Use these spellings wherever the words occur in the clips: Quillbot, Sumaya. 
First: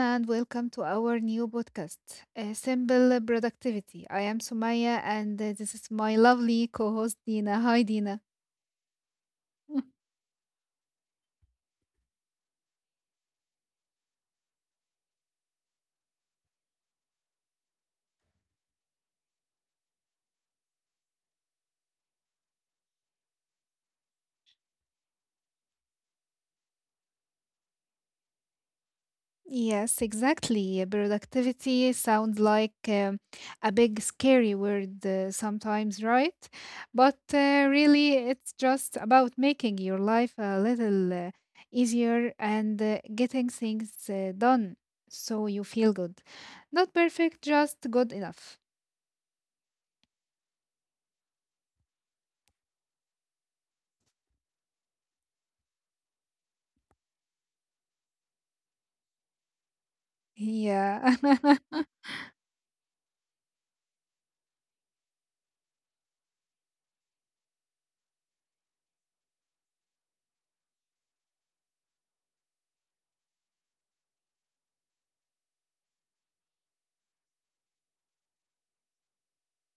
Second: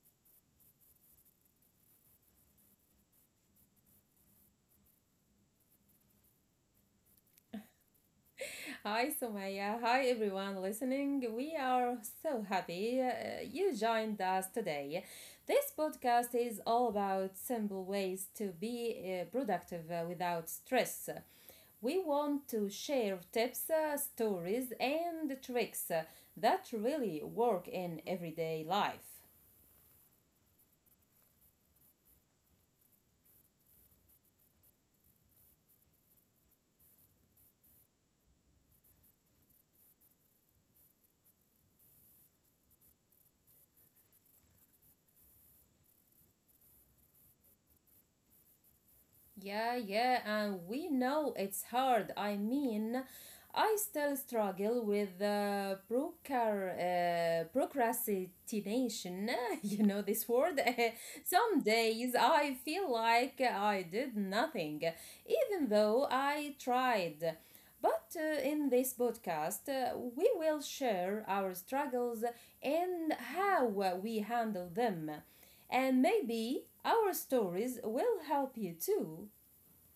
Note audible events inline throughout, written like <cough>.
and welcome to our new podcast, Simple Productivity. I am Sumaya, and this is my lovely co host, Dina. Hi, Dina. Hi, Sumaya. <laughs> Hi, everyone listening. We are so happy you joined us today. This podcast is all about simple ways to be productive without stress. We want to share tips, stories, and tricks that really work in everyday life. Yes, exactly. Productivity sounds like a big, scary word sometimes, right? But really, it's just about making your life a little easier and getting things done so you feel good. Not perfect, just good enough. Yeah, yeah, and we know it's hard. I mean, I still struggle with procrastination. <laughs> you know this word? <laughs> Yeah. Some <laughs> days I feel like I did nothing, even though I tried. But in this podcast, we will share our struggles and how we handle them. And maybe our stories will help you too.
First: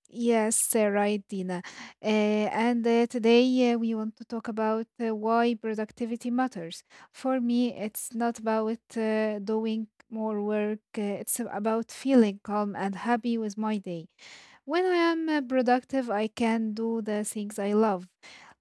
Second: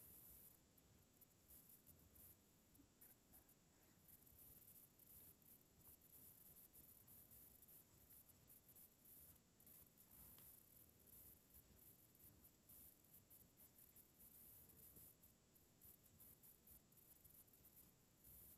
Yes, right, Dina. And today we want to talk about why productivity matters. For me, it's not about doing more work, it's about feeling calm and happy with my day. When I am productive, I can do the things I love,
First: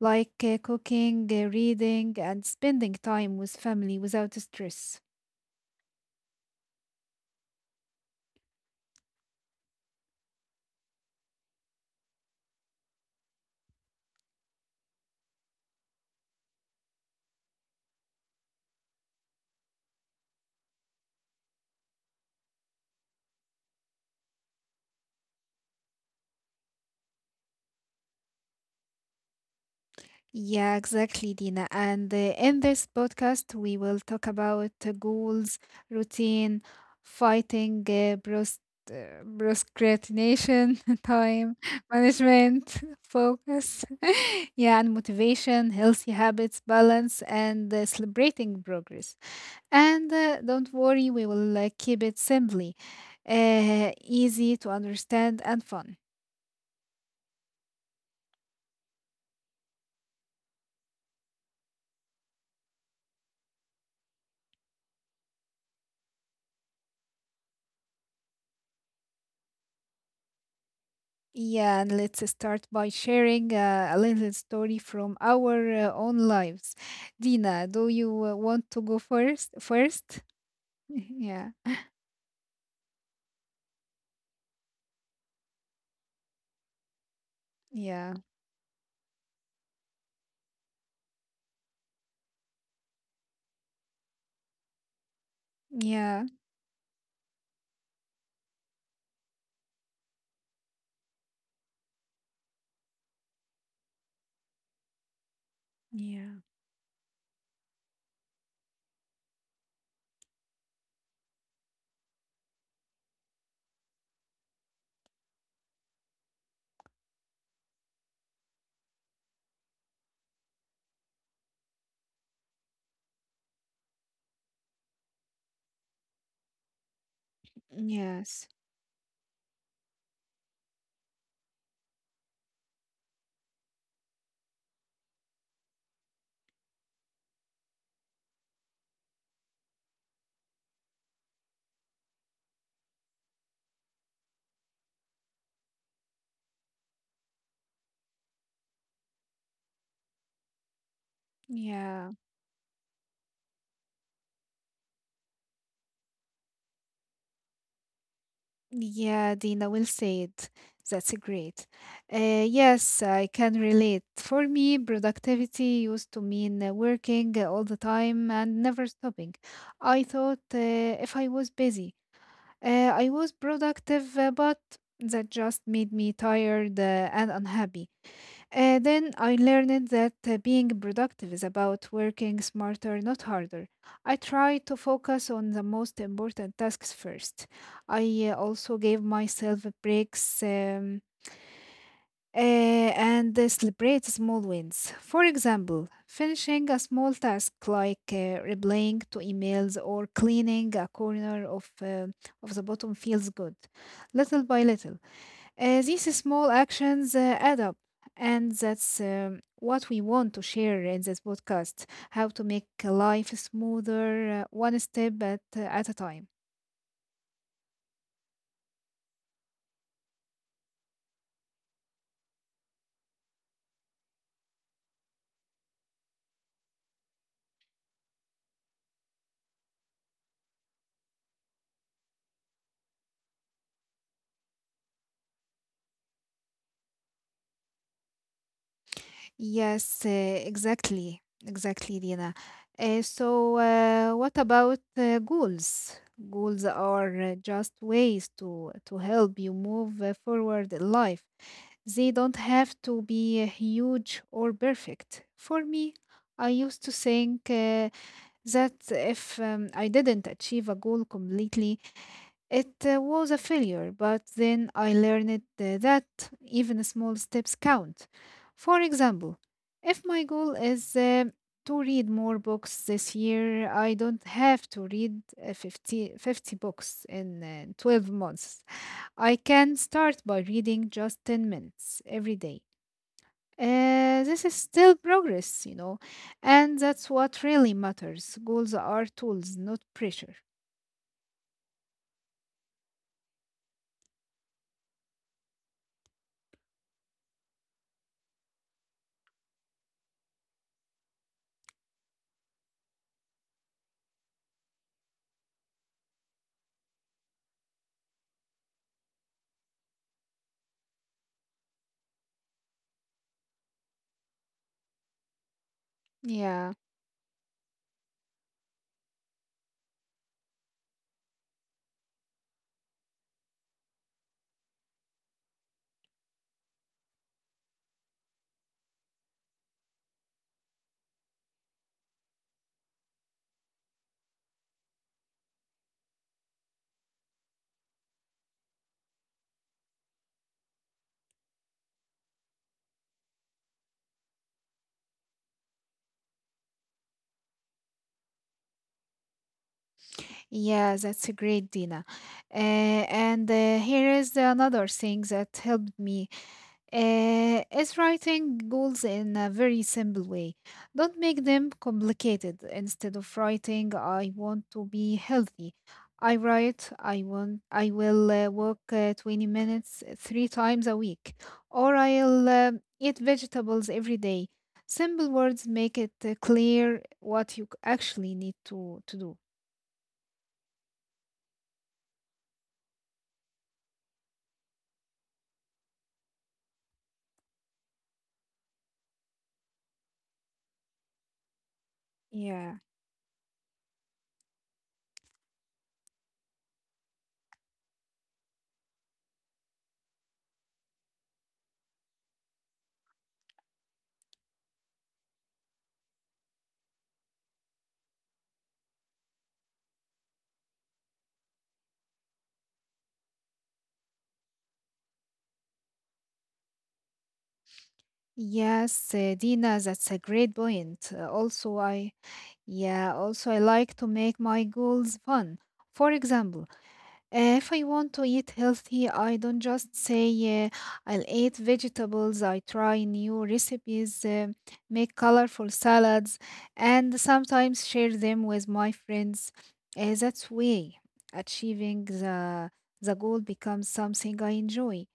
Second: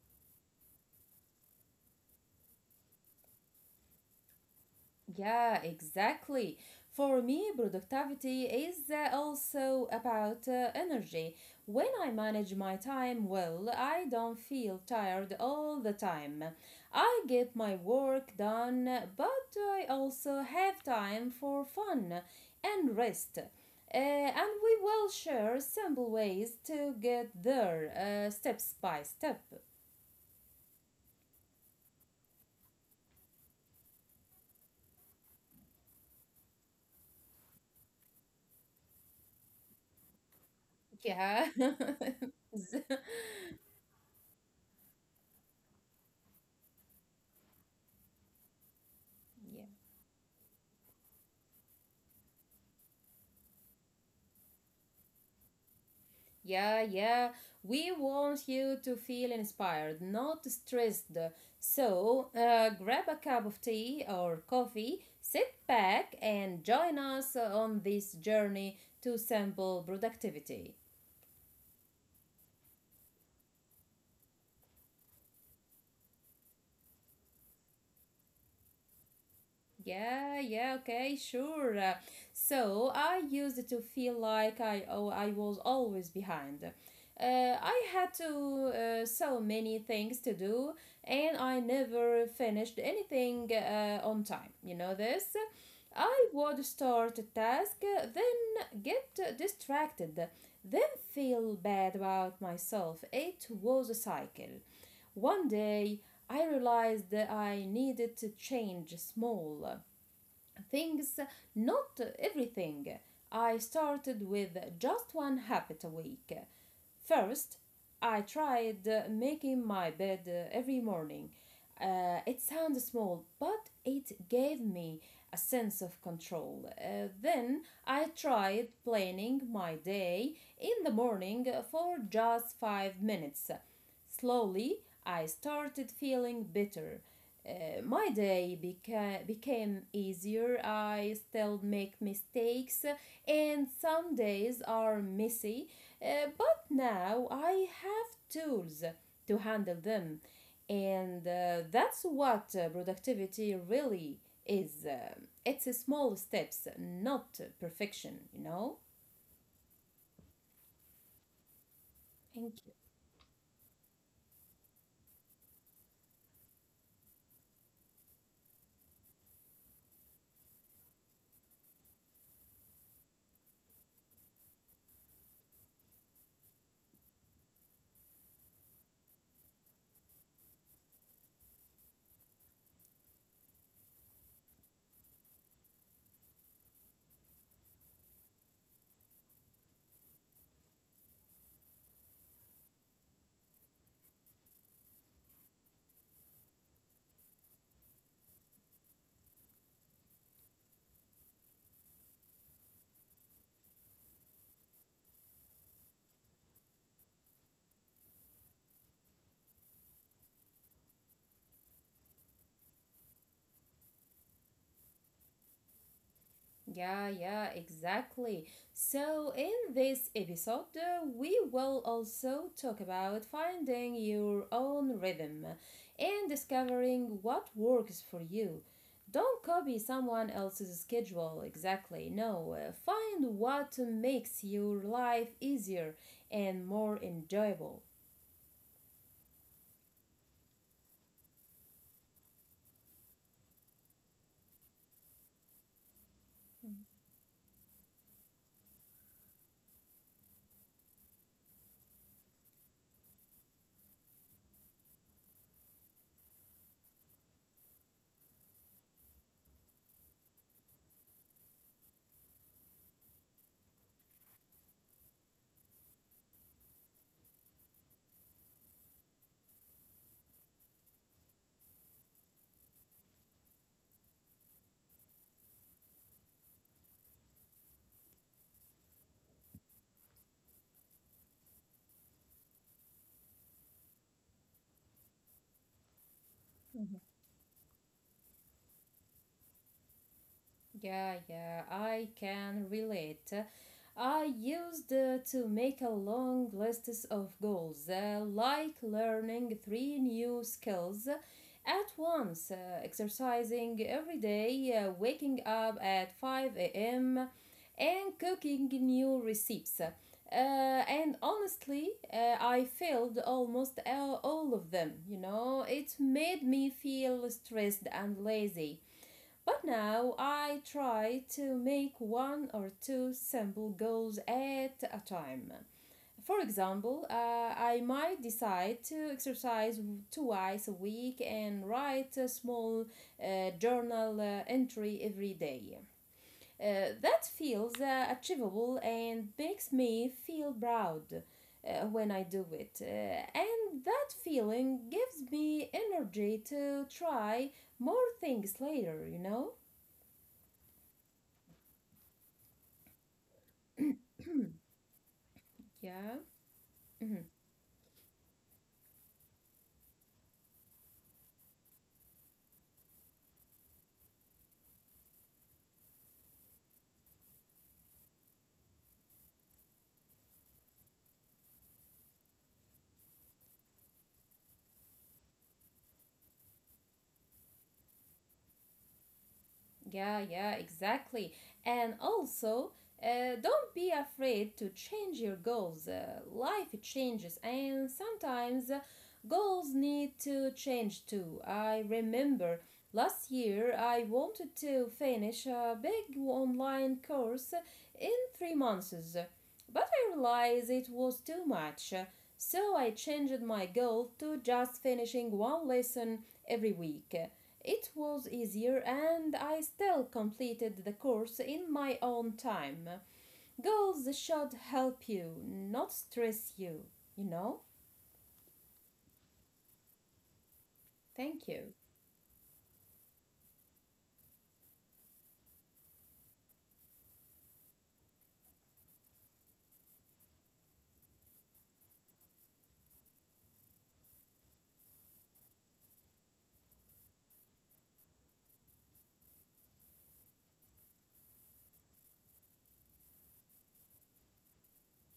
like cooking, reading, and spending time with family without stress. Yeah, exactly. For me, productivity is also about energy. When I manage my time well, I don't feel tired all the time. I get my work done, but I also have time for fun and rest. And we will share simple ways to get there, steps by step. Yeah, exactly, Dina. And in this podcast, we will talk about goals, routine, fighting, procrastination, <laughs> Yeah. time management, <laughs> focus, <laughs> yeah, and motivation, healthy habits, balance, and celebrating progress. <laughs> And don't worry, we will keep it simply, easy to understand, and fun. Yeah, yeah. We want you to feel inspired, not stressed. So, grab a cup of tea or coffee, sit back, and join us on this journey to simple productivity. Yeah, and let's start by sharing a little story from our own lives. Dina, do you want to go first? First? <laughs> Yeah, yeah, okay, Yeah, sure. So I used to feel like I was always behind. I had yeah, to so many things to do, and I never finished anything on time. You know this. I yeah, would start a task, then get distracted, then feel bad about myself. It was a cycle. One day, I yeah, realized that I needed to change small things, not everything. I started with just one habit a week. First, I tried making my bed every morning. It sounds small, but it gave me a sense of control. Then I yes, tried planning my day in the morning for just 5 minutes. Slowly, I started feeling better. My day became easier. I still make mistakes, and some days are messy, but now I have tools to handle them. And that's yeah, what productivity really is. It's a small steps, not perfection, you. Know? yeah, Dina will say it. That's great. Thank Yes, I can relate. For me, productivity used to mean working all the time and never stopping. I thought if I was busy, I was productive, but that just made me tired and unhappy. Then I learned that being productive is about working smarter, not harder. I tried to focus on the most important tasks first. I also gave myself breaks. And celebrate small wins. For example, finishing a small task like replying to emails or cleaning a corner of the bottom feels good, little by little. These small actions add up, and that's what we want to share in this podcast, how to make life smoother uh, one step at a time. Yeah, yeah, exactly. So, in this episode, we will also talk about finding your own rhythm and discovering what works for you. Don't copy someone else's schedule, exactly. No, find what makes your life easier and more enjoyable. Yes, exactly. Exactly, Dina. So, what about goals? Goals are uh, just ways to help you move forward in life. They don't have to be huge or perfect. For me, I used to think that if I didn't achieve a goal completely, it was a failure, but then I learned that even small steps count. For example, if my goal is to read more books this year, I don't have to read uh, fifty books in 12 months. I can start by reading just 10 minutes every day. This is still progress, you know, and that's what really matters. Goals are tools, not pressure. Yeah, yeah, I can relate. I used to make a long list of goals, like learning three new skills at once, exercising every day, waking up at 5 a.m., and cooking new recipes. And honestly, I failed almost all of them, you know. It made me Yeah. feel stressed and lazy. But now I try to make one or two simple goals at a time. For example, I might decide to exercise twice a week and write a small journal entry every day. That feels achievable and makes me feel proud when I do it. And that feeling gives me energy to try more things later, you know? Yeah, that's a great, Dina. And here is <clears throat> another thing that helped yeah, me mhm. Is writing goals in a very simple way. Don't make them complicated. Instead of writing, I want to be healthy. I write, I will walk 20 minutes three times a week, or I'll eat vegetables every day. Simple words make it clear what you actually need to do. yeah, yeah, exactly. And also, don't be afraid to change your goals. Life changes, and sometimes goals need to change too. I remember Yeah. last year I wanted to finish a big online course in 3 months, but I realized it was too much. So I changed my goal to just finishing one lesson every week. It was easier and I still completed the course in my own time. Goals should help you, not stress you, you know? Yes, Dina, that's a great point. Thank you. Also, I yeah, also I like to make my goals fun. For example, if I want to eat healthy, I don't just say I'll eat vegetables. I try new recipes, make colorful salads, and sometimes share them with my friends. That's way achieving the goal becomes something I enjoy,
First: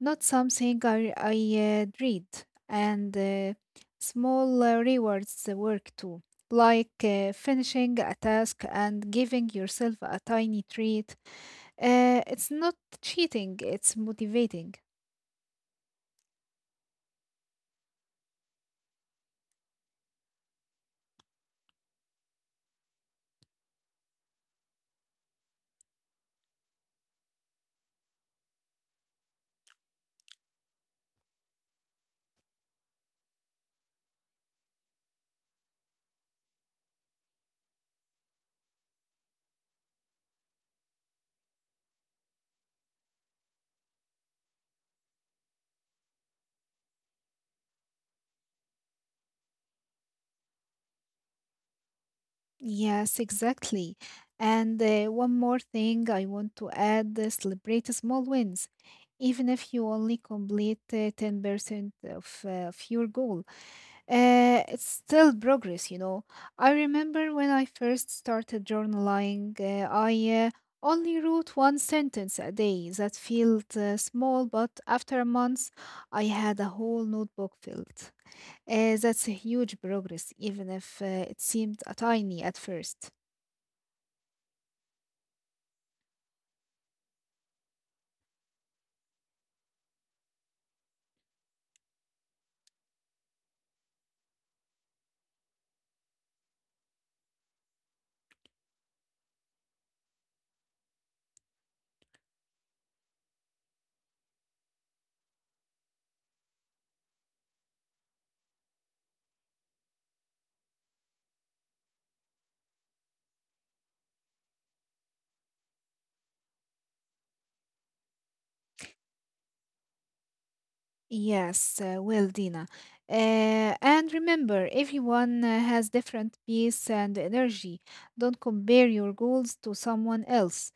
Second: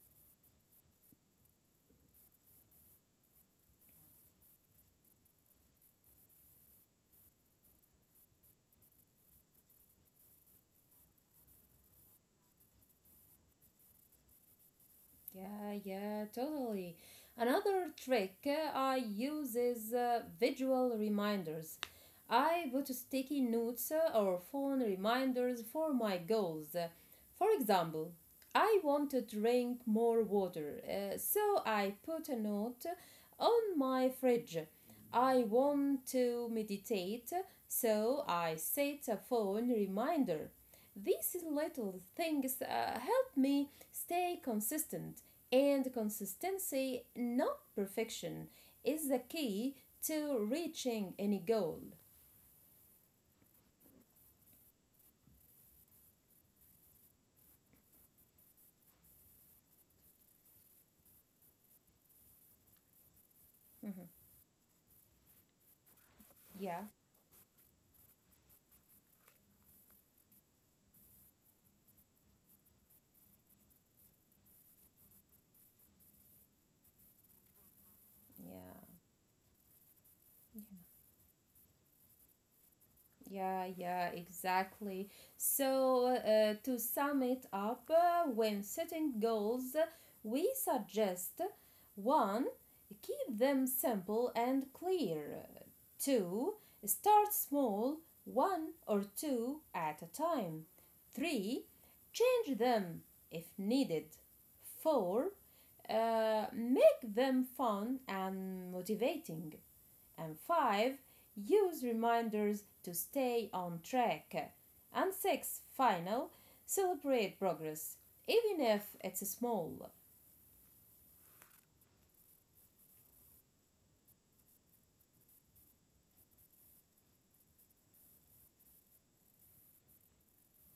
not something I dread. And small rewards work too, like finishing a task and giving yourself a tiny treat. It's not cheating, it's motivating. Yeah, yeah, totally. Another trick I use is visual reminders. I put sticky notes or phone reminders for my goals. For example, I want to drink more water, so I put a note on my fridge. I want to meditate, so I set a phone reminder. These little things help me stay consistent and consistency, not perfection, is the key to reaching any goal. Yes, exactly. And one more thing I want to add, celebrate small wins. Even if you only complete 10% of your goal, Mm-hmm. It's still progress, you know. I Yeah, remember when I first started journaling, I only wrote 1 sentence a day that felt small, but after a month, I had a whole notebook filled. yeah, That's a huge progress, even if it seemed tiny at first. yeah, yeah, exactly. So, to sum it up, when setting goals, we suggest 1. Keep them simple and clear. 2. Start small, one or two at a time. 3. Change them if needed. 4. Make them fun and motivating. And 5. Use reminders to stay on track. And 6. Final. Celebrate progress, even if it's small. Yes, well, Dina. And remember, everyone has different pace and energy. Don't compare your goals to someone else.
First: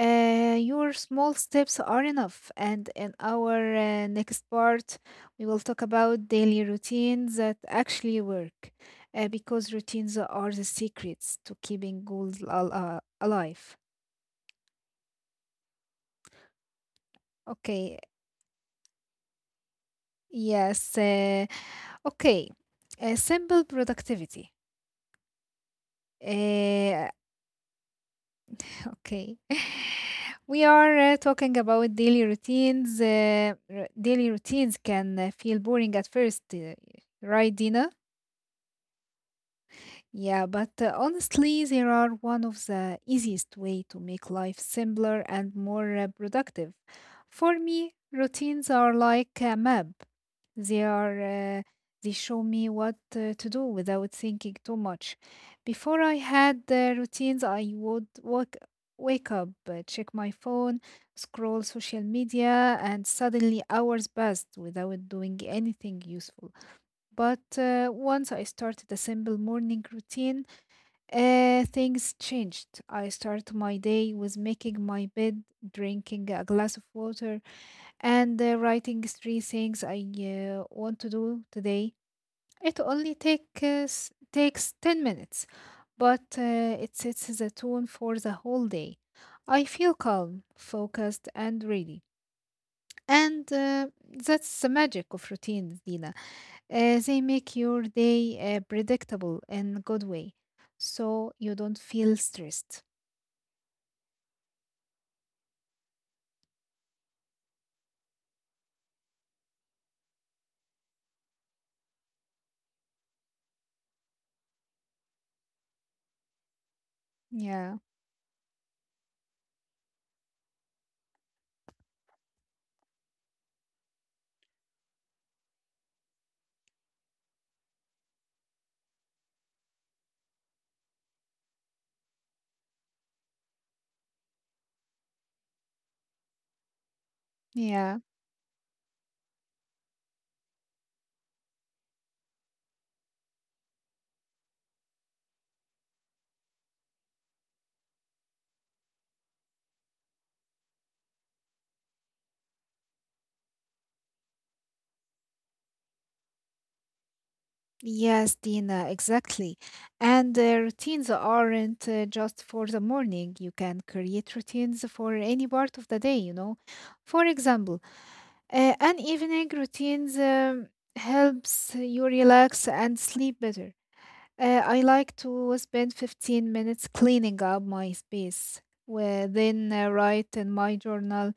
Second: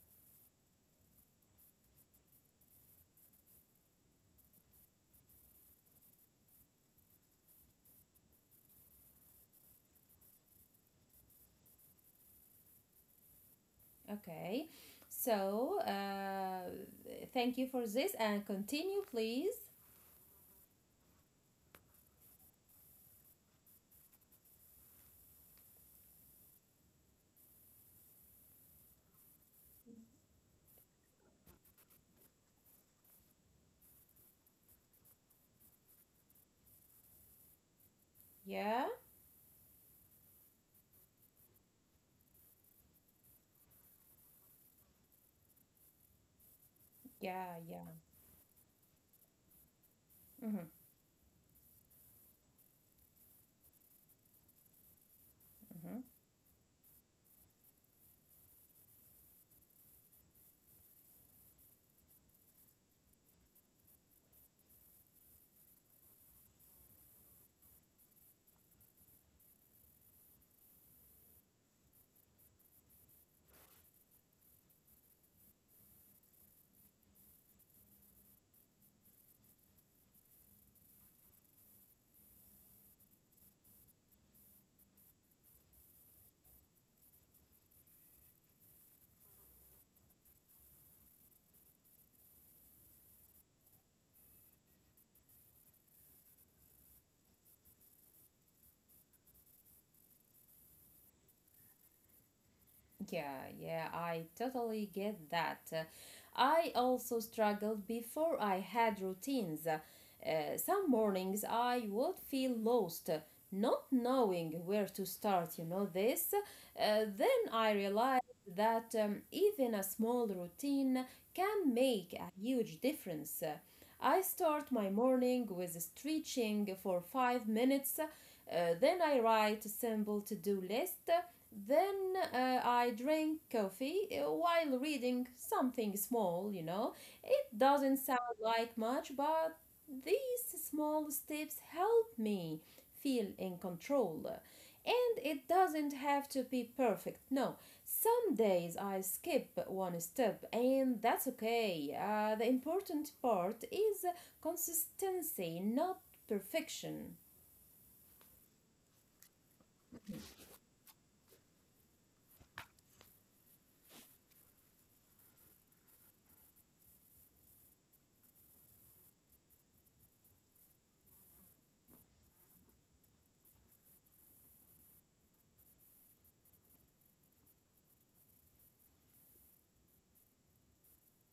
Your small steps are enough. And in our next part, we will talk about daily routines that actually work. Because routines are the secrets to keeping goals alive. Okay. So, thank you for Okay, this and continue, please. yes. Okay. Simple productivity. Uh, <laughs> okay. <laughs> We are talking about daily routines. Daily routines can feel boring at first, right, Dina? Yeah, Yeah, but honestly, they are one of the easiest way to make life simpler and more productive. yeah, For yeah. me, routines are like a map. hmm They are uh, they show me what to do without thinking too much. Before hmm I had routines, I would wake up, check my phone, scroll social media, and suddenly hours passed without doing anything useful. But once I started a simple morning routine, things changed. I started my day with making my bed, drinking a glass of water, and writing three things I want to do today. It only takes 10 minutes, but it sets the tone for the whole day. I feel calm, focused, and ready. And that's the magic of routines, Dina. They make your day predictable in a good way, so you don't feel stressed. Yeah, yeah, I totally get that. I also struggled before I had routines. Some mornings I would feel lost, not knowing where to start, you know, this. Then I Yeah, realized that even a small routine can make a huge difference. I start my morning with stretching for 5 minutes. Then I write a simple to do list. Then I drink coffee while reading something small, you know. It yeah, doesn't sound like much, but these small steps help me feel in control. And it doesn't have to be perfect, no. Some days I skip one step, and that's okay. The important part is consistency, not perfection. yes, Dina, exactly. And routines aren't just for the morning. You can create routines for any part of the day. You know, for example, an evening routines helps you relax and sleep better. I like to spend 15 minutes cleaning up my space, then write in my journal,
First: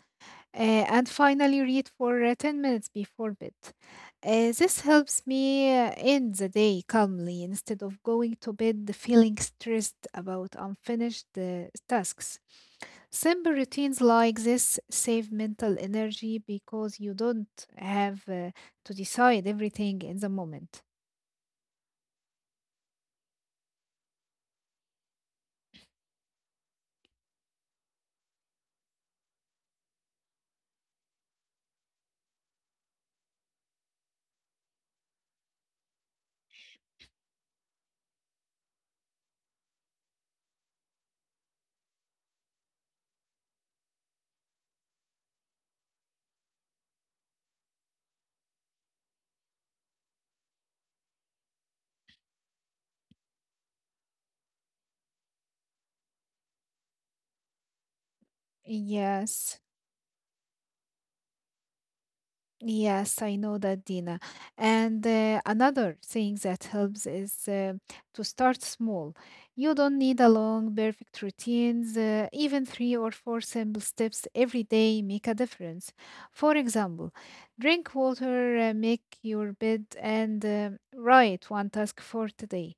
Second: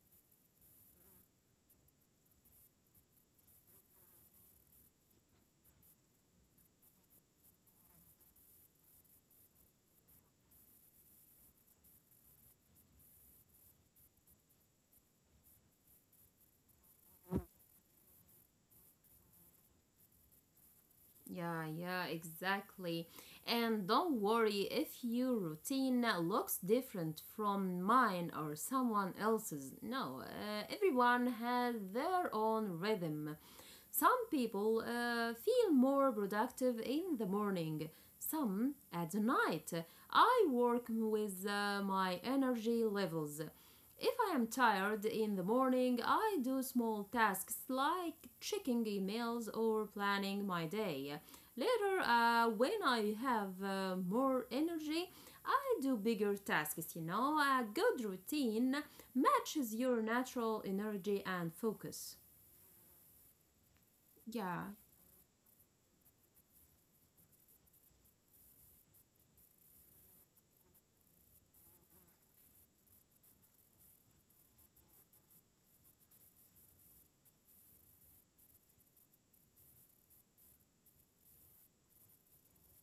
and finally read for 10 minutes before bed. This helps me end the day calmly instead of going to bed feeling stressed about unfinished tasks. Simple routines like this save mental energy because you don't have to decide everything in the moment. Yeah, yeah, exactly. And don't worry if your routine looks different from mine or someone else's. No, everyone has their own rhythm. Some people feel more productive in the morning, some at the night. I work with my energy levels. If I am tired in the morning, I do small tasks like checking emails or planning my day. Later, when I have more energy, I do bigger tasks, you know. A good routine Yes. matches your natural energy and focus. Yes, I know that, Dina. Yeah, And another thing that helps is to start small. You don't need a long, perfect routines. Even three or four simple steps every day make a difference. For example, drink water, make your bed, and write one task for today.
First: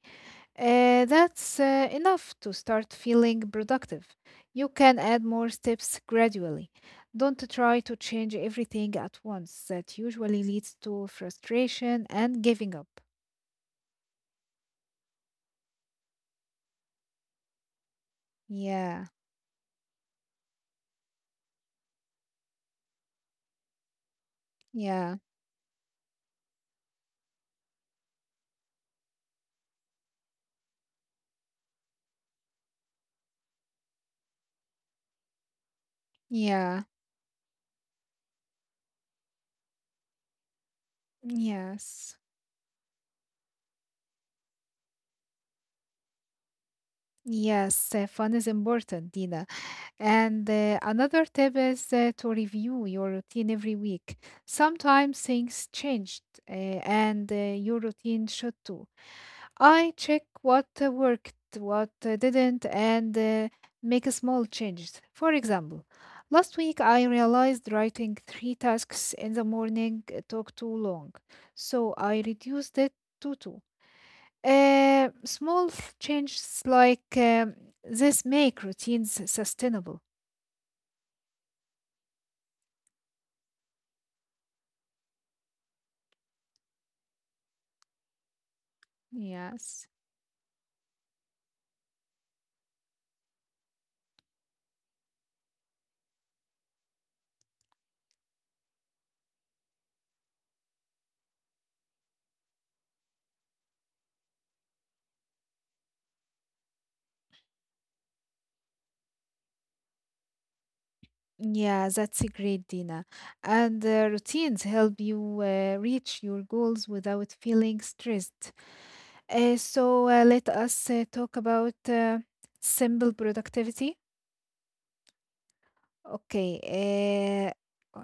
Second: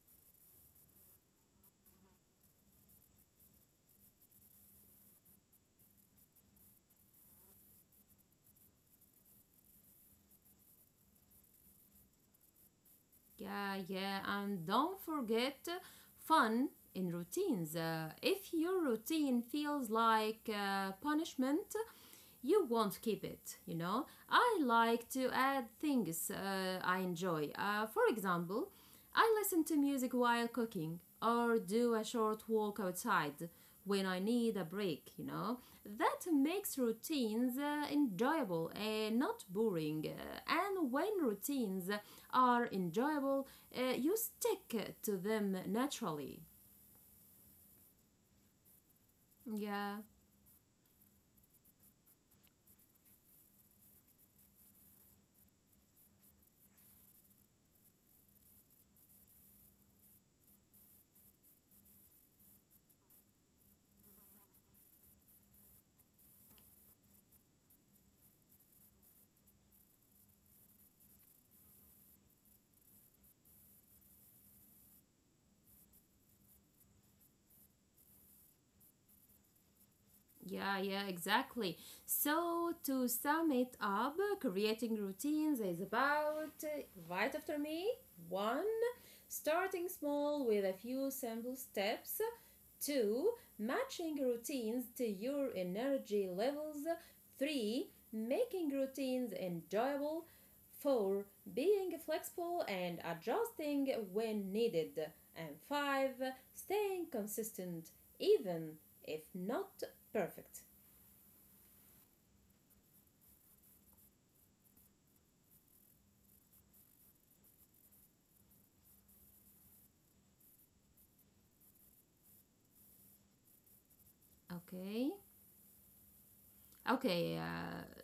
That's enough to start feeling productive. You can add more steps gradually. Don't try to change everything at once. That usually leads to frustration and giving up. yeah, yeah. And don't forget fun in routines. If your Yeah, routine feels like punishment, you won't keep it, you know. I like yeah, to add things I enjoy. For example, I listen to music while cooking or do a short walk outside when I need a break, you know. That makes yeah, routines enjoyable and not boring. And when routines yes. are enjoyable, you stick to them naturally. Yes, fun is important, Dina. Yeah. And another tip is to review your routine every week. Sometimes things changed, uh, and your routine should too. I check what worked, what didn't, and make small changes. For example, last week I realized writing three tasks in the morning took too long, so I reduced it to two. Small changes like this make routines sustainable. Yeah, yeah, exactly. So, to sum it up, creating routines is about, right after me, one, Yes. starting small with a few simple steps, two, matching routines to your energy levels, three, making routines enjoyable, 4. Being flexible and adjusting when needed. And 5. Staying consistent even if not perfect. Yeah, that's a great, Dina. And routines help you reach your goals without feeling stressed. So, let us talk about simple productivity. Okay. Okay. Okay. Uh, Uh,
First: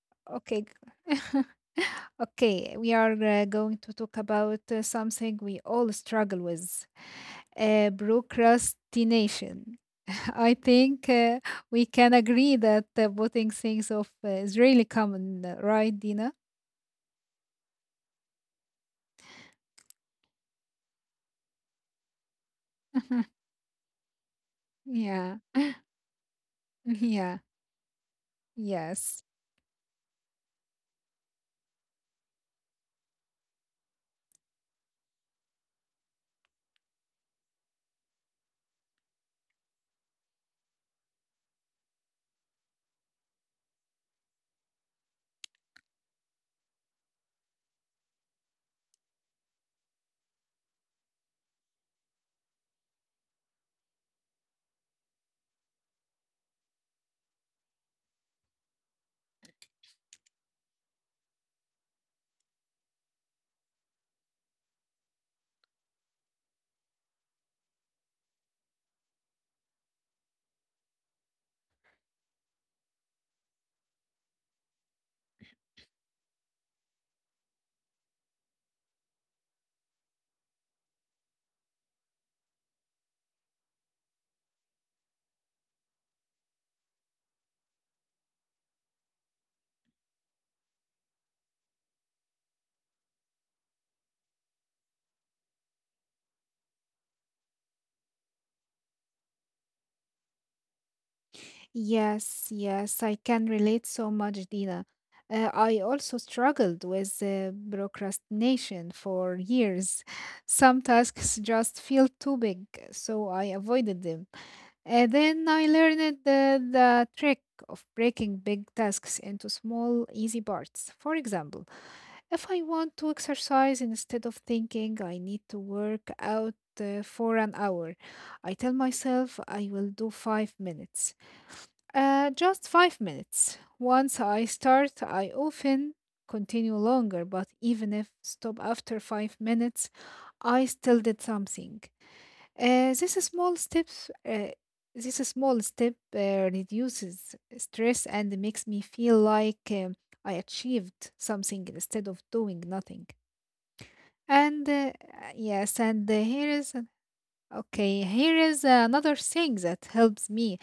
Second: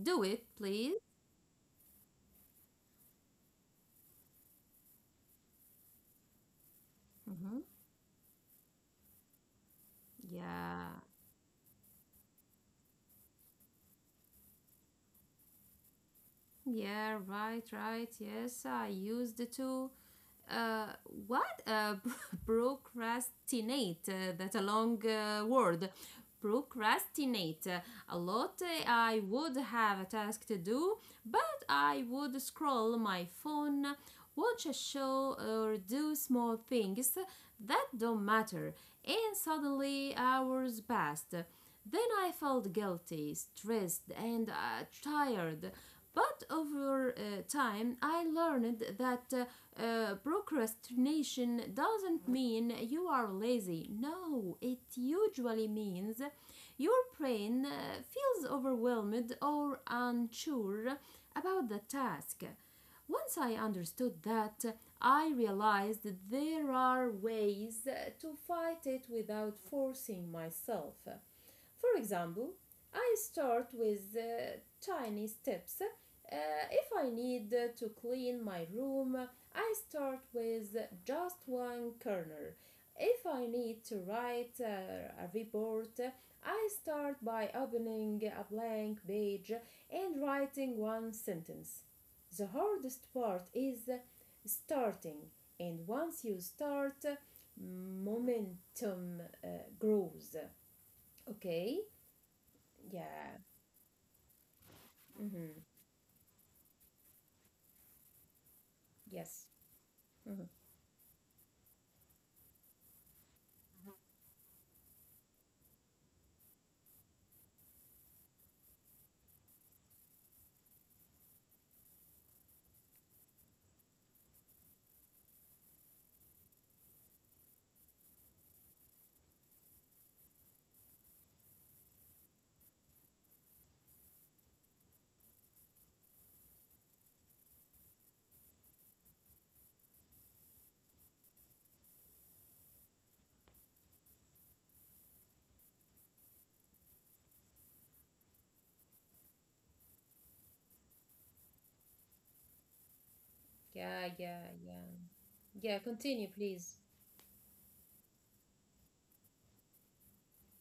do it, okay. please. <laughs> Okay, we are going to talk about something we all struggle with, Hmm procrastination. <laughs> I Yeah. think we can agree that putting things off is really common, right, Dina? Yeah. Right. Right. Yes. I used to. Uh, what <laughs> <laughs> Procrastinate, that's a long yeah, word. yeah, Procrastinate a lot. I yes. would have a task to do, but I would scroll my phone, watch a show or do small things that don't matter, and suddenly hours passed. Then I felt guilty, stressed and tired. But over time, I learned that procrastination doesn't mean you are lazy. No, it usually means your brain feels overwhelmed or unsure about the task. Once I understood that, I realized that there are ways to fight it without forcing myself. For example, I start with tiny steps. If I need to clean my room, I start with just one corner. If I need to write a report, I start by opening a blank page and writing one sentence. The hardest part is starting, and once you start, momentum grows. Okay? Yes, yes, I Yeah. can relate so much, Dina. Mm-hmm. I also struggled with procrastination for Yes. years. <laughs> Mm-hmm. Some tasks just feel too big, so I avoided them. And then I learned the trick of breaking big tasks into small, easy parts. For example, if I want to exercise instead of thinking I need to work out for an hour, I tell myself I will do 5 minutes. Just 5 minutes. Once I start, I often continue longer, but even if stop after 5 minutes, I still did something. Uh, this small steps, uh, this small step reduces stress and makes me feel like I achieved something instead of doing nothing. Yeah, yeah, And uh, yeah. yes, Yeah, and uh, continue, here is please. okay, here is another thing that helps me,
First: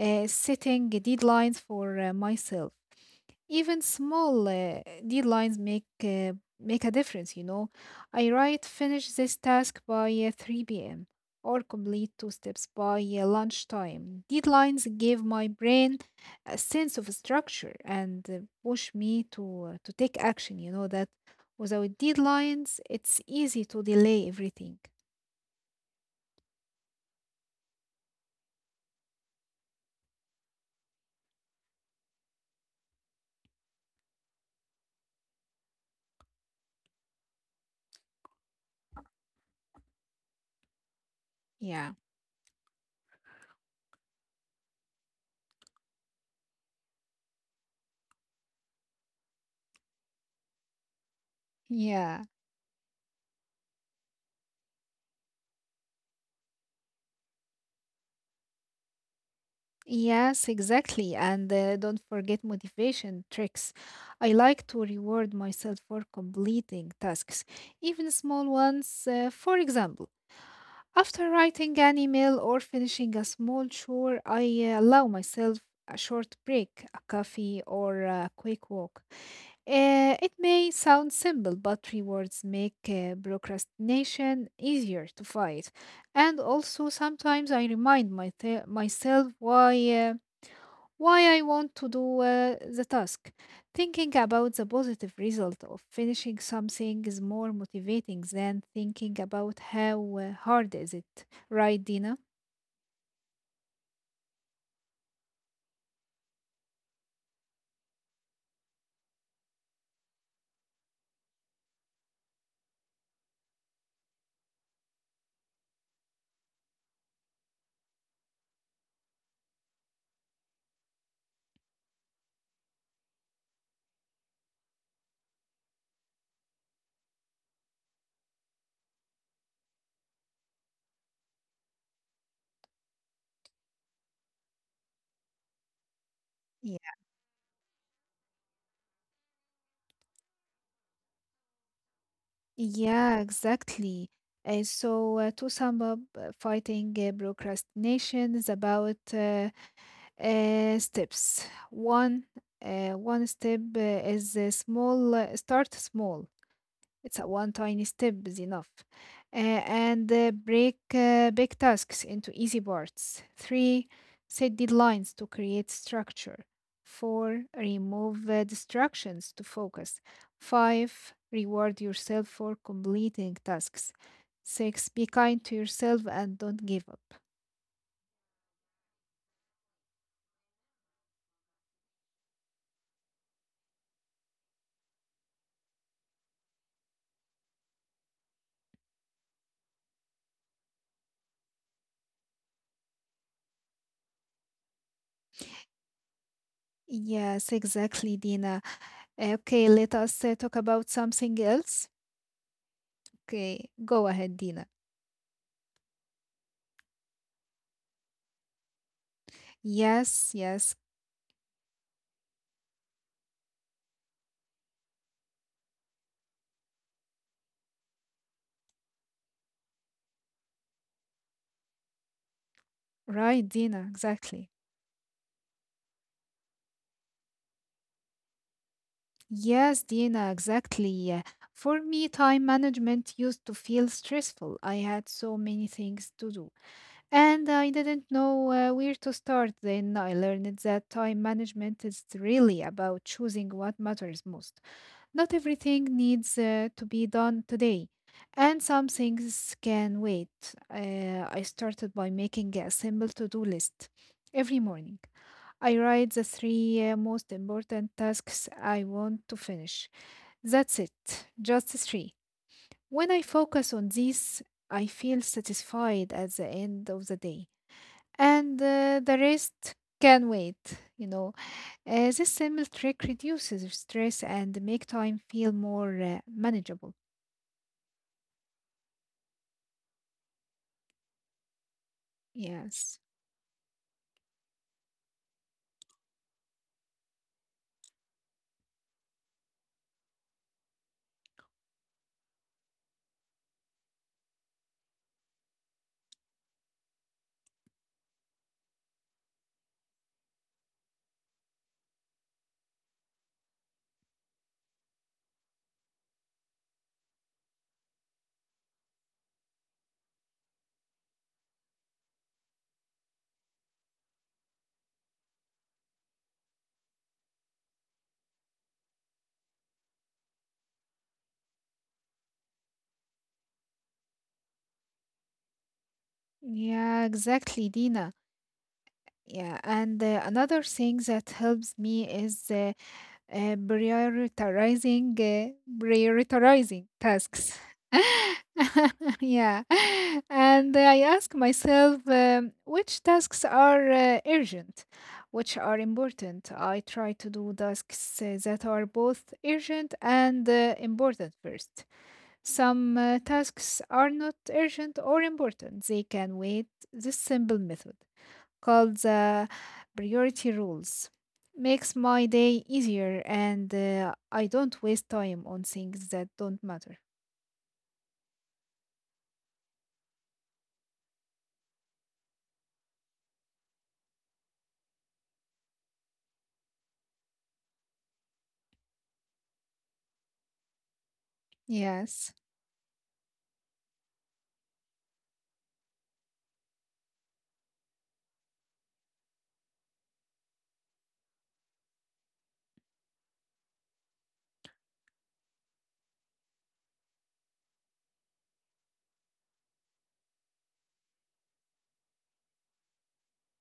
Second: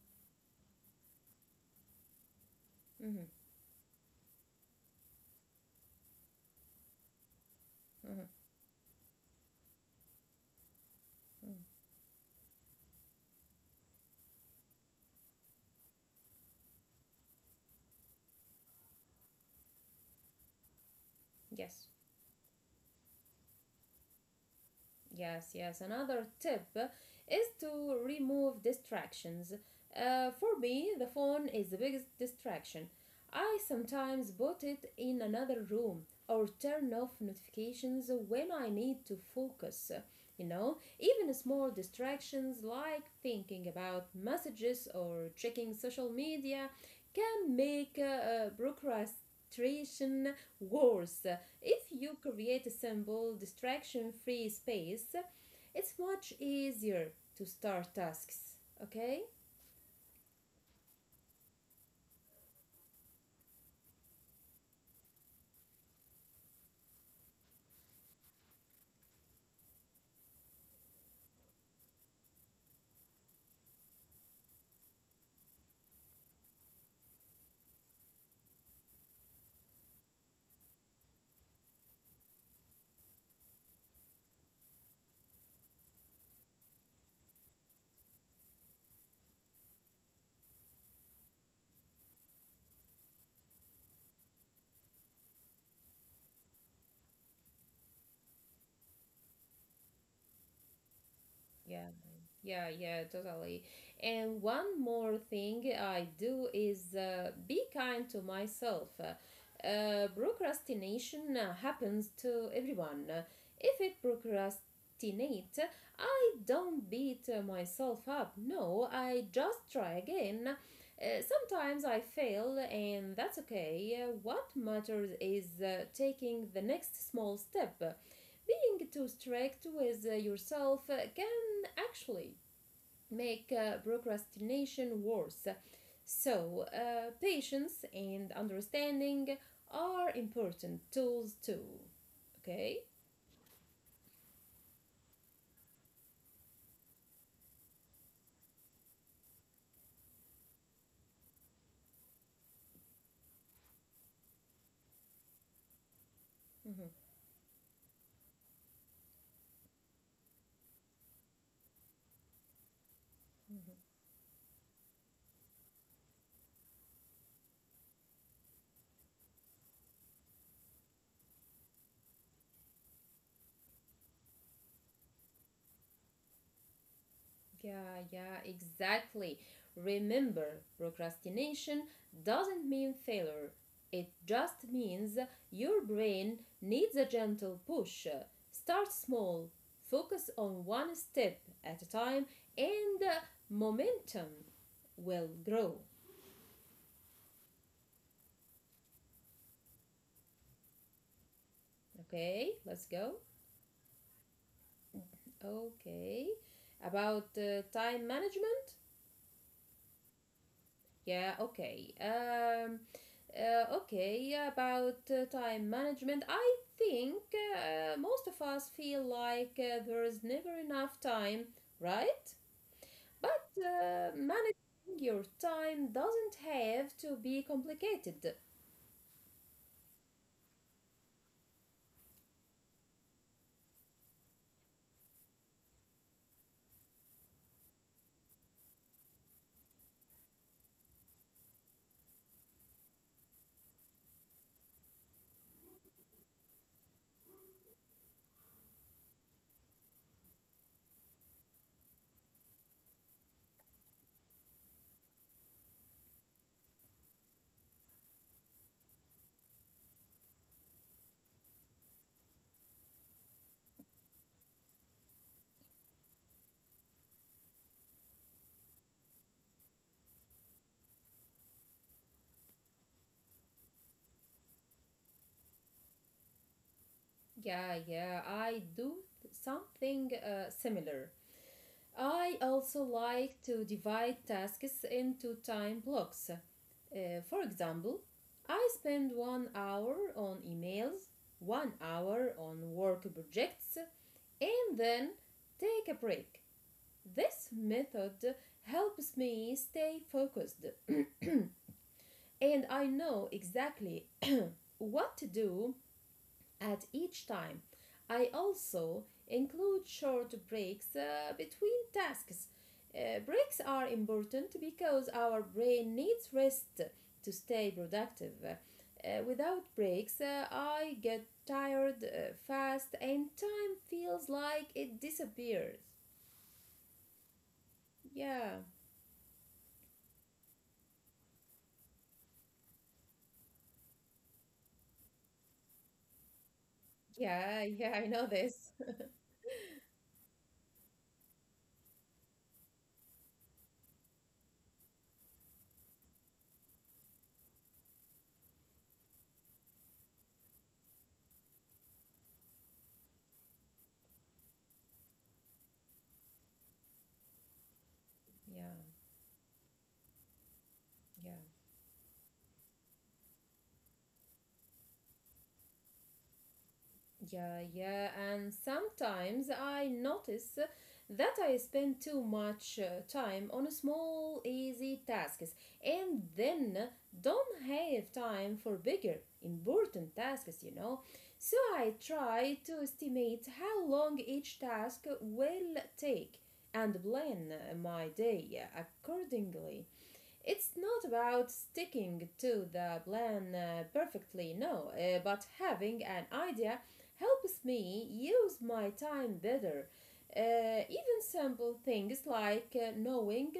setting deadlines for myself. Mm-hmm. Even small deadlines make a difference, you know. Mm-hmm. I write, finish this task by 3 p.m. Mm-hmm. or complete two steps by lunchtime. Deadlines give my brain a sense of structure and push me to take action, you know that Yes. without deadlines, it's easy to delay everything. Yes, yes. Another tip is to remove distractions. For me, the phone is the biggest distraction. I sometimes put it in another room or turn off notifications when I need to focus. You know, even small Yeah. distractions like thinking about messages or checking social media can make procrastination worse. If you Yeah. create a simple, distraction free space, it's much easier to start tasks, okay? Yes, exactly. And don't forget motivation tricks. I like to reward myself for completing tasks, even small ones. For example, after writing an email or finishing a small chore, I allow myself a short break, a coffee, or a quick walk. It may sound simple, but rewards make procrastination easier to fight. And also, sometimes I remind my myself why. Why I want to do the task. Thinking about the positive result of finishing something is more motivating than thinking about how hard is it, right, Yeah. Dina? Yeah, yeah, totally. And one more thing I do is be kind to myself. Procrastination happens to everyone. If it procrastinate, I don't beat myself up. No, I just try again. Sometimes I fail, and that's okay. What matters is taking the next small step. Being too strict with yourself can actually make procrastination worse. So, Yeah. uh, patience and understanding are important tools too. Okay? Yeah, exactly. So to sum up, fighting procrastination is about steps. One, one step is small. Start small. It's a one tiny step is enough. Uh, and break big tasks into easy parts. Three, set deadlines to create structure. Four, remove distractions to focus. Five, reward yourself for completing tasks. Six, be kind to yourself and don't give up. Yeah, yeah, exactly. Remember, procrastination doesn't mean failure. It just means your brain needs a gentle push. Start small, focus on one step at a time, and momentum will grow. Yes, exactly, Dina. Okay, let us talk about something else. Okay, let's go. Okay, go ahead, Dina. Okay. About time management? Yes, yes, Yeah, okay. Okay, about time management, I think most of us feel like there is never enough time, right? right, But Dina, uh, exactly. managing your time doesn't have to be complicated. Yes, Dina, exactly. For me, time management used to feel stressful. I had so many things to do. And I didn't know where to start then. I learned that time management is really about choosing what matters most. Not everything needs to be done today, and some things can wait. I started by making a simple to do list every morning. I write the three most important tasks I want to finish. That's it, just three. When I focus on these, I feel satisfied at the end of the day and the rest can wait, you know. This simple trick reduces stress and make time feel more manageable. Yeah, yeah, I do something similar. I also Yes. like to divide tasks into time blocks. For example, I spend 1 hour on emails, 1 hour on work projects, and then take a break. This method helps me stay focused <clears throat> and I know exactly <clears throat> what to do at each time. I also include short breaks between tasks. Breaks are important because our brain needs rest to stay productive. Without breaks, I get tired fast and time feels like it disappears. Yeah, exactly, Dina. Yeah, Yeah, and another thing that helps me is prioritizing prioritizing tasks. yeah, yeah, I know this. <laughs> <laughs> Yeah, and I ask myself, which tasks are urgent, which are important. I try to do tasks that are both urgent and important first. Some tasks are not urgent or important, they can wait. This simple method, Yeah, called the priority rules, yeah. makes my day easier, and I don't waste time on things that don't matter. Yeah, yeah, and sometimes I notice that I spend too much time on small, easy tasks and then don't have time for bigger, important tasks, So I Yes. try to estimate how long each task will take and plan my day accordingly. It's not about sticking to the plan perfectly, no, but having an idea helps me use my time better. Even simple things like knowing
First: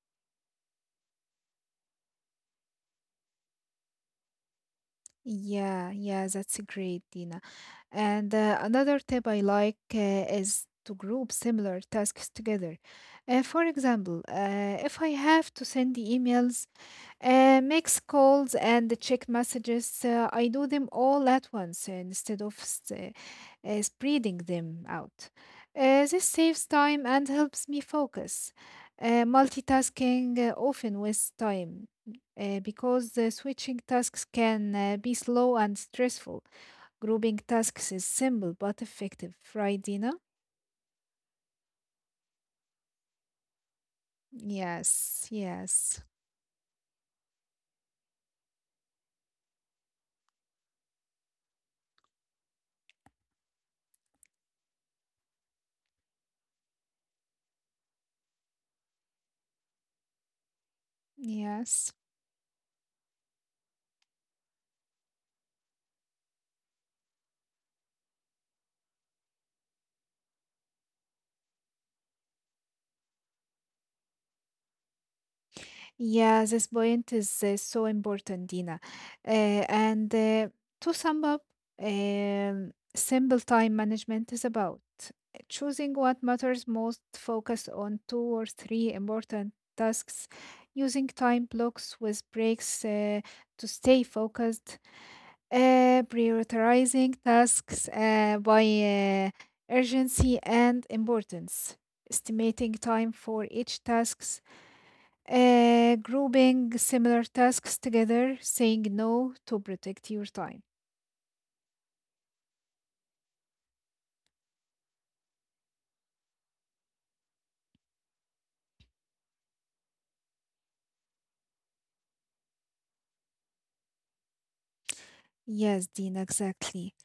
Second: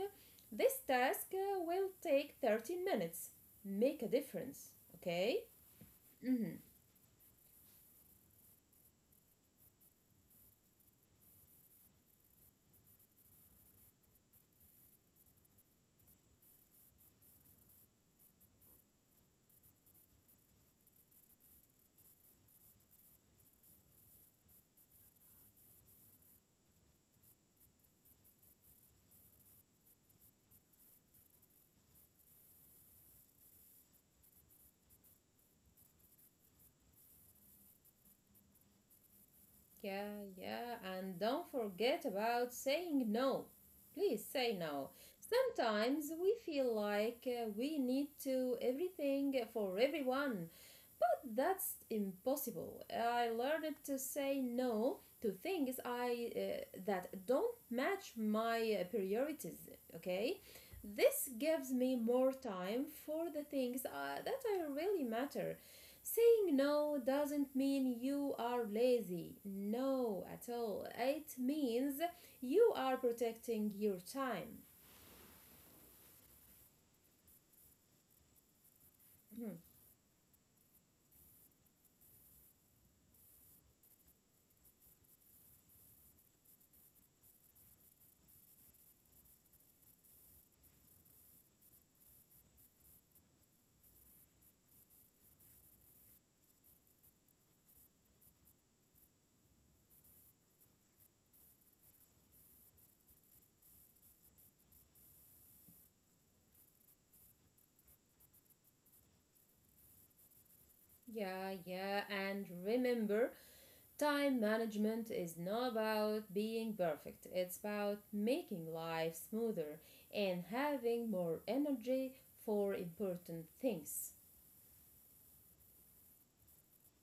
this task will take 30 minutes make a difference, okay? Yeah, yeah, that's Mhm. great, Dina. And another tip I like is to group similar tasks together. For example, if I have to send the emails, mix calls and the check messages. I do them all at once instead of spreading them out. This saves time and helps me focus. Multitasking often wastes time because the switching tasks can be slow and stressful. Grouping tasks is simple but effective, right, Yeah, Dina? yeah, and don't forget about saying no. Please say no. Yes, yes, Sometimes we feel like we need to everything for everyone, that's impossible. I learned to say no to things I that don't match my priorities, okay? This gives yes. me more time for the things that I really matter. Saying no doesn't mean you are lazy. No, at all. It means you are protecting your time. Yeah, this point is so important, Dina. Uh, <clears throat> and to sum up, simple time management is about choosing what matters most, focus on two or three important tasks, using time blocks with breaks to stay focused, prioritizing tasks by urgency and importance, estimating time for each task, grouping similar tasks together, saying no to protect your time. Yeah, yeah, and remember, time management is not about being perfect, it's about making life smoother and having more energy for important things. Yes, Dina, exactly.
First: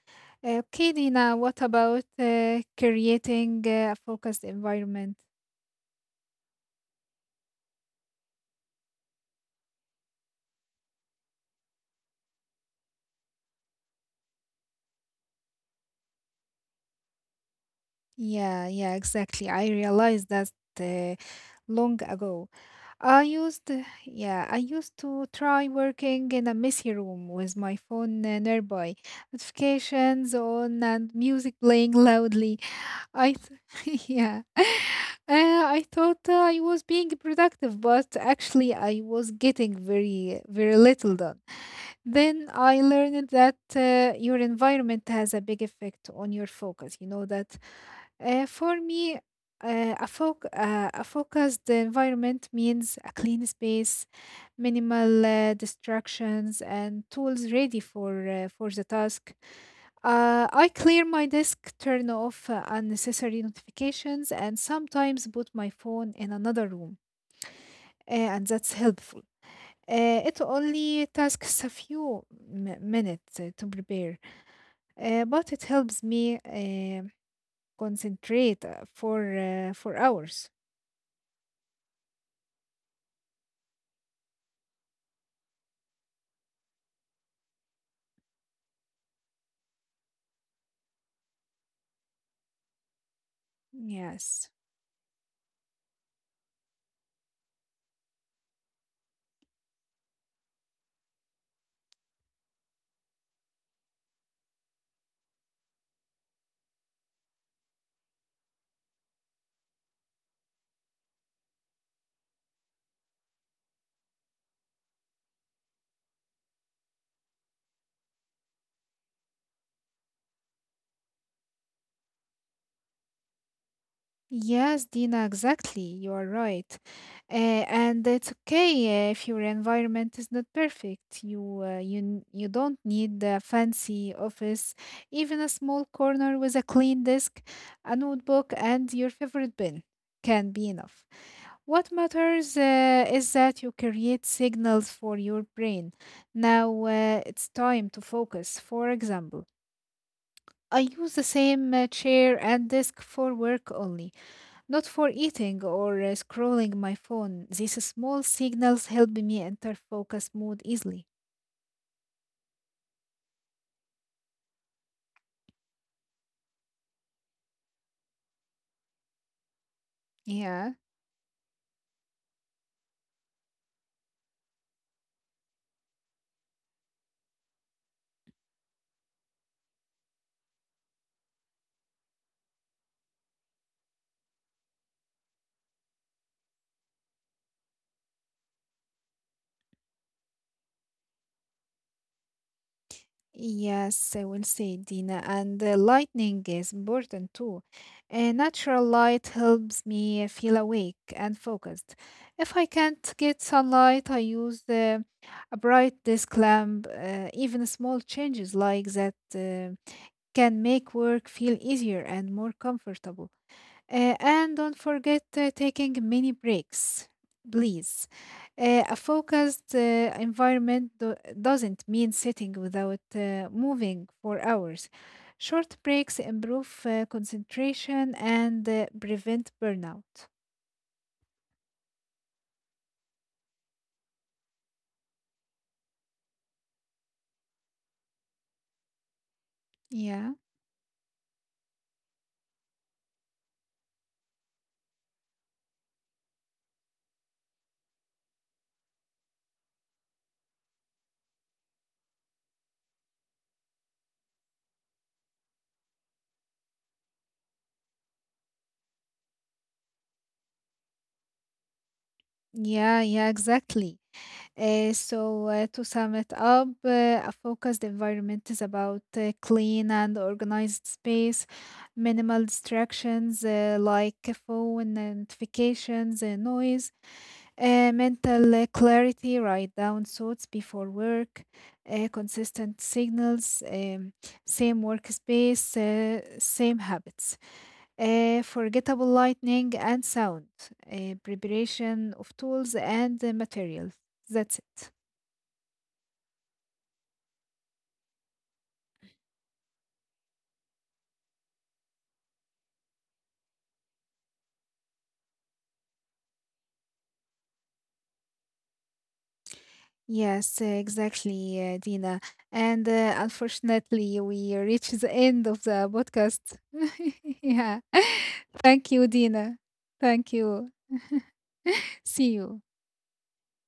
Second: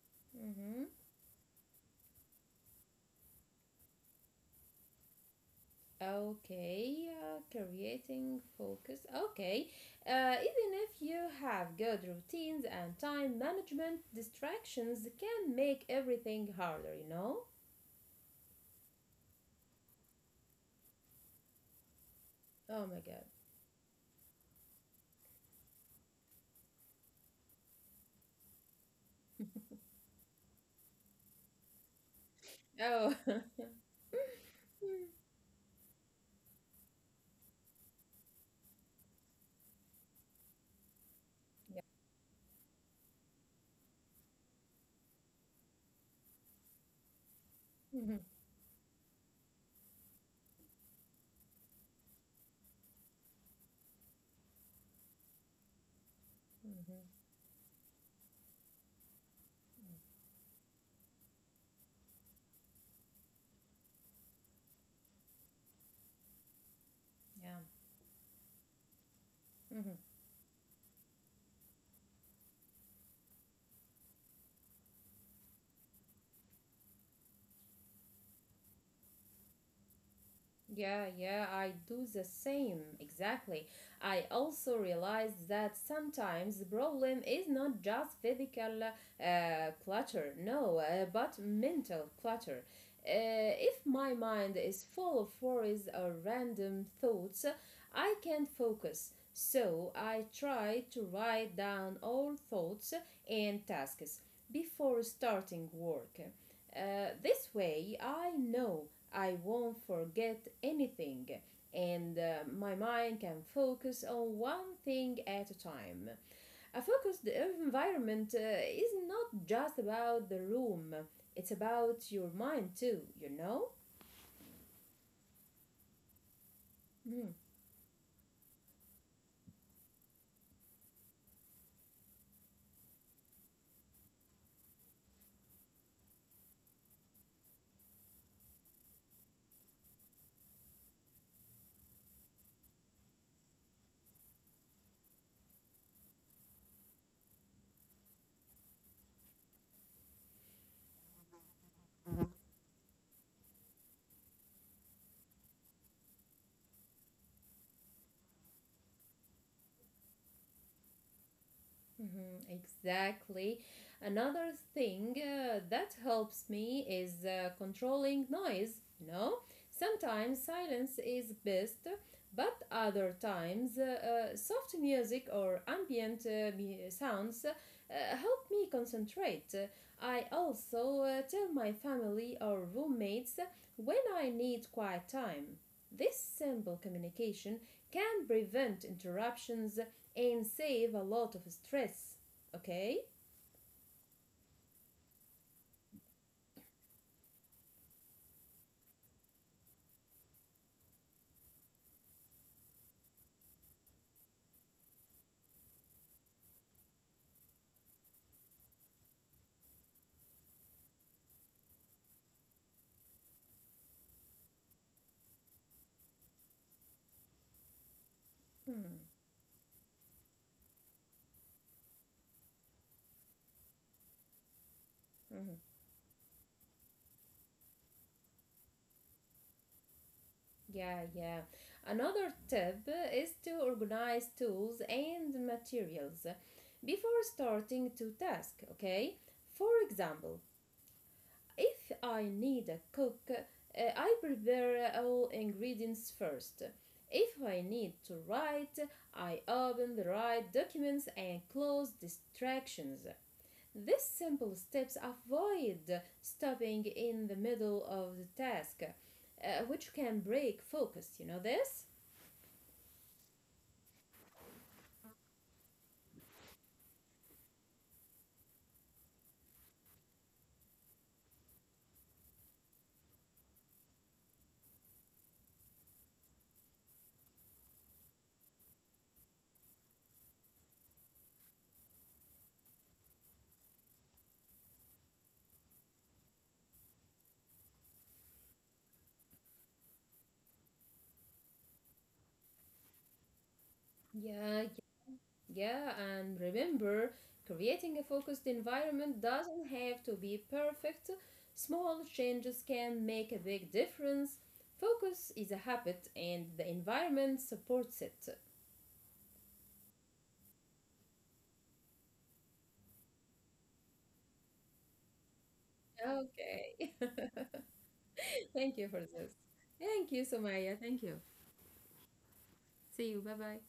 Mm-hmm. Okay, Dina, what about creating a focused environment? Okay, creating focus. Okay, even if you have good routines and time management, distractions can make everything harder, you know? Yeah, yeah, exactly. I realized that uh, long ago. Oh my I god. used, yeah, I used to try working in a messy room with my phone nearby, notifications on, and music playing loudly. Oh. <laughs> <laughs> Yeah, <laughs> I thought I was being productive, but actually, I was getting very, very little done. Yeah. Then I learned that your environment has a big effect on your focus. You know that Mhm. For me, a focused environment means a clean space, minimal distractions, and Mhm. tools ready for the task. Mhm. I clear my desk, turn off unnecessary notifications, and sometimes put my phone in another room, Yeah. And that's helpful. Mm-hmm. It only takes a few minutes to prepare, but it helps me concentrate for for hours. Yeah, yeah, I do the same. Exactly. I also realize that sometimes the problem is not just physical clutter, no, but mental clutter. If my Yes. mind is full of worries or random thoughts, I can't focus. So I try to write down all thoughts and tasks before starting work. This way, I know I won't forget anything, and my mind can focus on one thing at a time. A focused environment is not just about the room, it's about your mind too, you know? Yes, Dina, exactly. You are right. Mm. And it's okay if your environment is not perfect. You don't need a fancy office, even a small corner with a clean desk, a notebook, and your favorite bin can be enough. What matters is that you create signals for your brain. Now it's time to focus. For example, I use the same chair and desk for work only. Not for eating or scrolling my phone. These small signals help me enter focus mode easily. Mhm, exactly. Another thing that helps me is controlling noise, you know? Sometimes Yeah, silence is best, but other times soft music or ambient sounds help me concentrate. I also tell my family or roommates when I need quiet time. This simple communication can prevent interruptions and save a lot of stress. Okay? yes, I will say, Dina. And lightning is important too. Natural light helps me feel awake and focused. If I can't get sunlight, I use a bright desk lamp. Even small changes like that can make work feel easier and more comfortable. And don't forget taking mini breaks, please. A Mm, focused environment doesn't mean sitting without moving for hours. mhm. Short breaks improve concentration and prevent burnout. Yeah, yeah. Another tip is to organize tools and materials before starting to task, okay? For Yeah, example, if I need a cook, I prepare all ingredients first. If I need to write, I open the right documents and close distractions. These simple steps avoid stopping in the middle of the task, which can break focus. You know this? yeah, yeah, exactly. So, to sum it up, a focused environment is about clean and organized space, minimal distractions like phone notifications, noise, mental clarity, write down thoughts before work, consistent signals, same workspace, same habits, forgettable lightning and sound, preparation of tools and materials. That's Yeah, it. yeah, and remember, creating a focused environment doesn't have to be perfect. Small changes can make a big difference. Focus is a habit, and the environment supports it. Yes, exactly, Dina. And unfortunately, we reach the end of the podcast. Okay. <laughs> Yeah. <laughs> <laughs> Thank you Thank for you, this. Dina. Thank you, Thank you. Somaya. Thank you. See you. See you. Bye bye.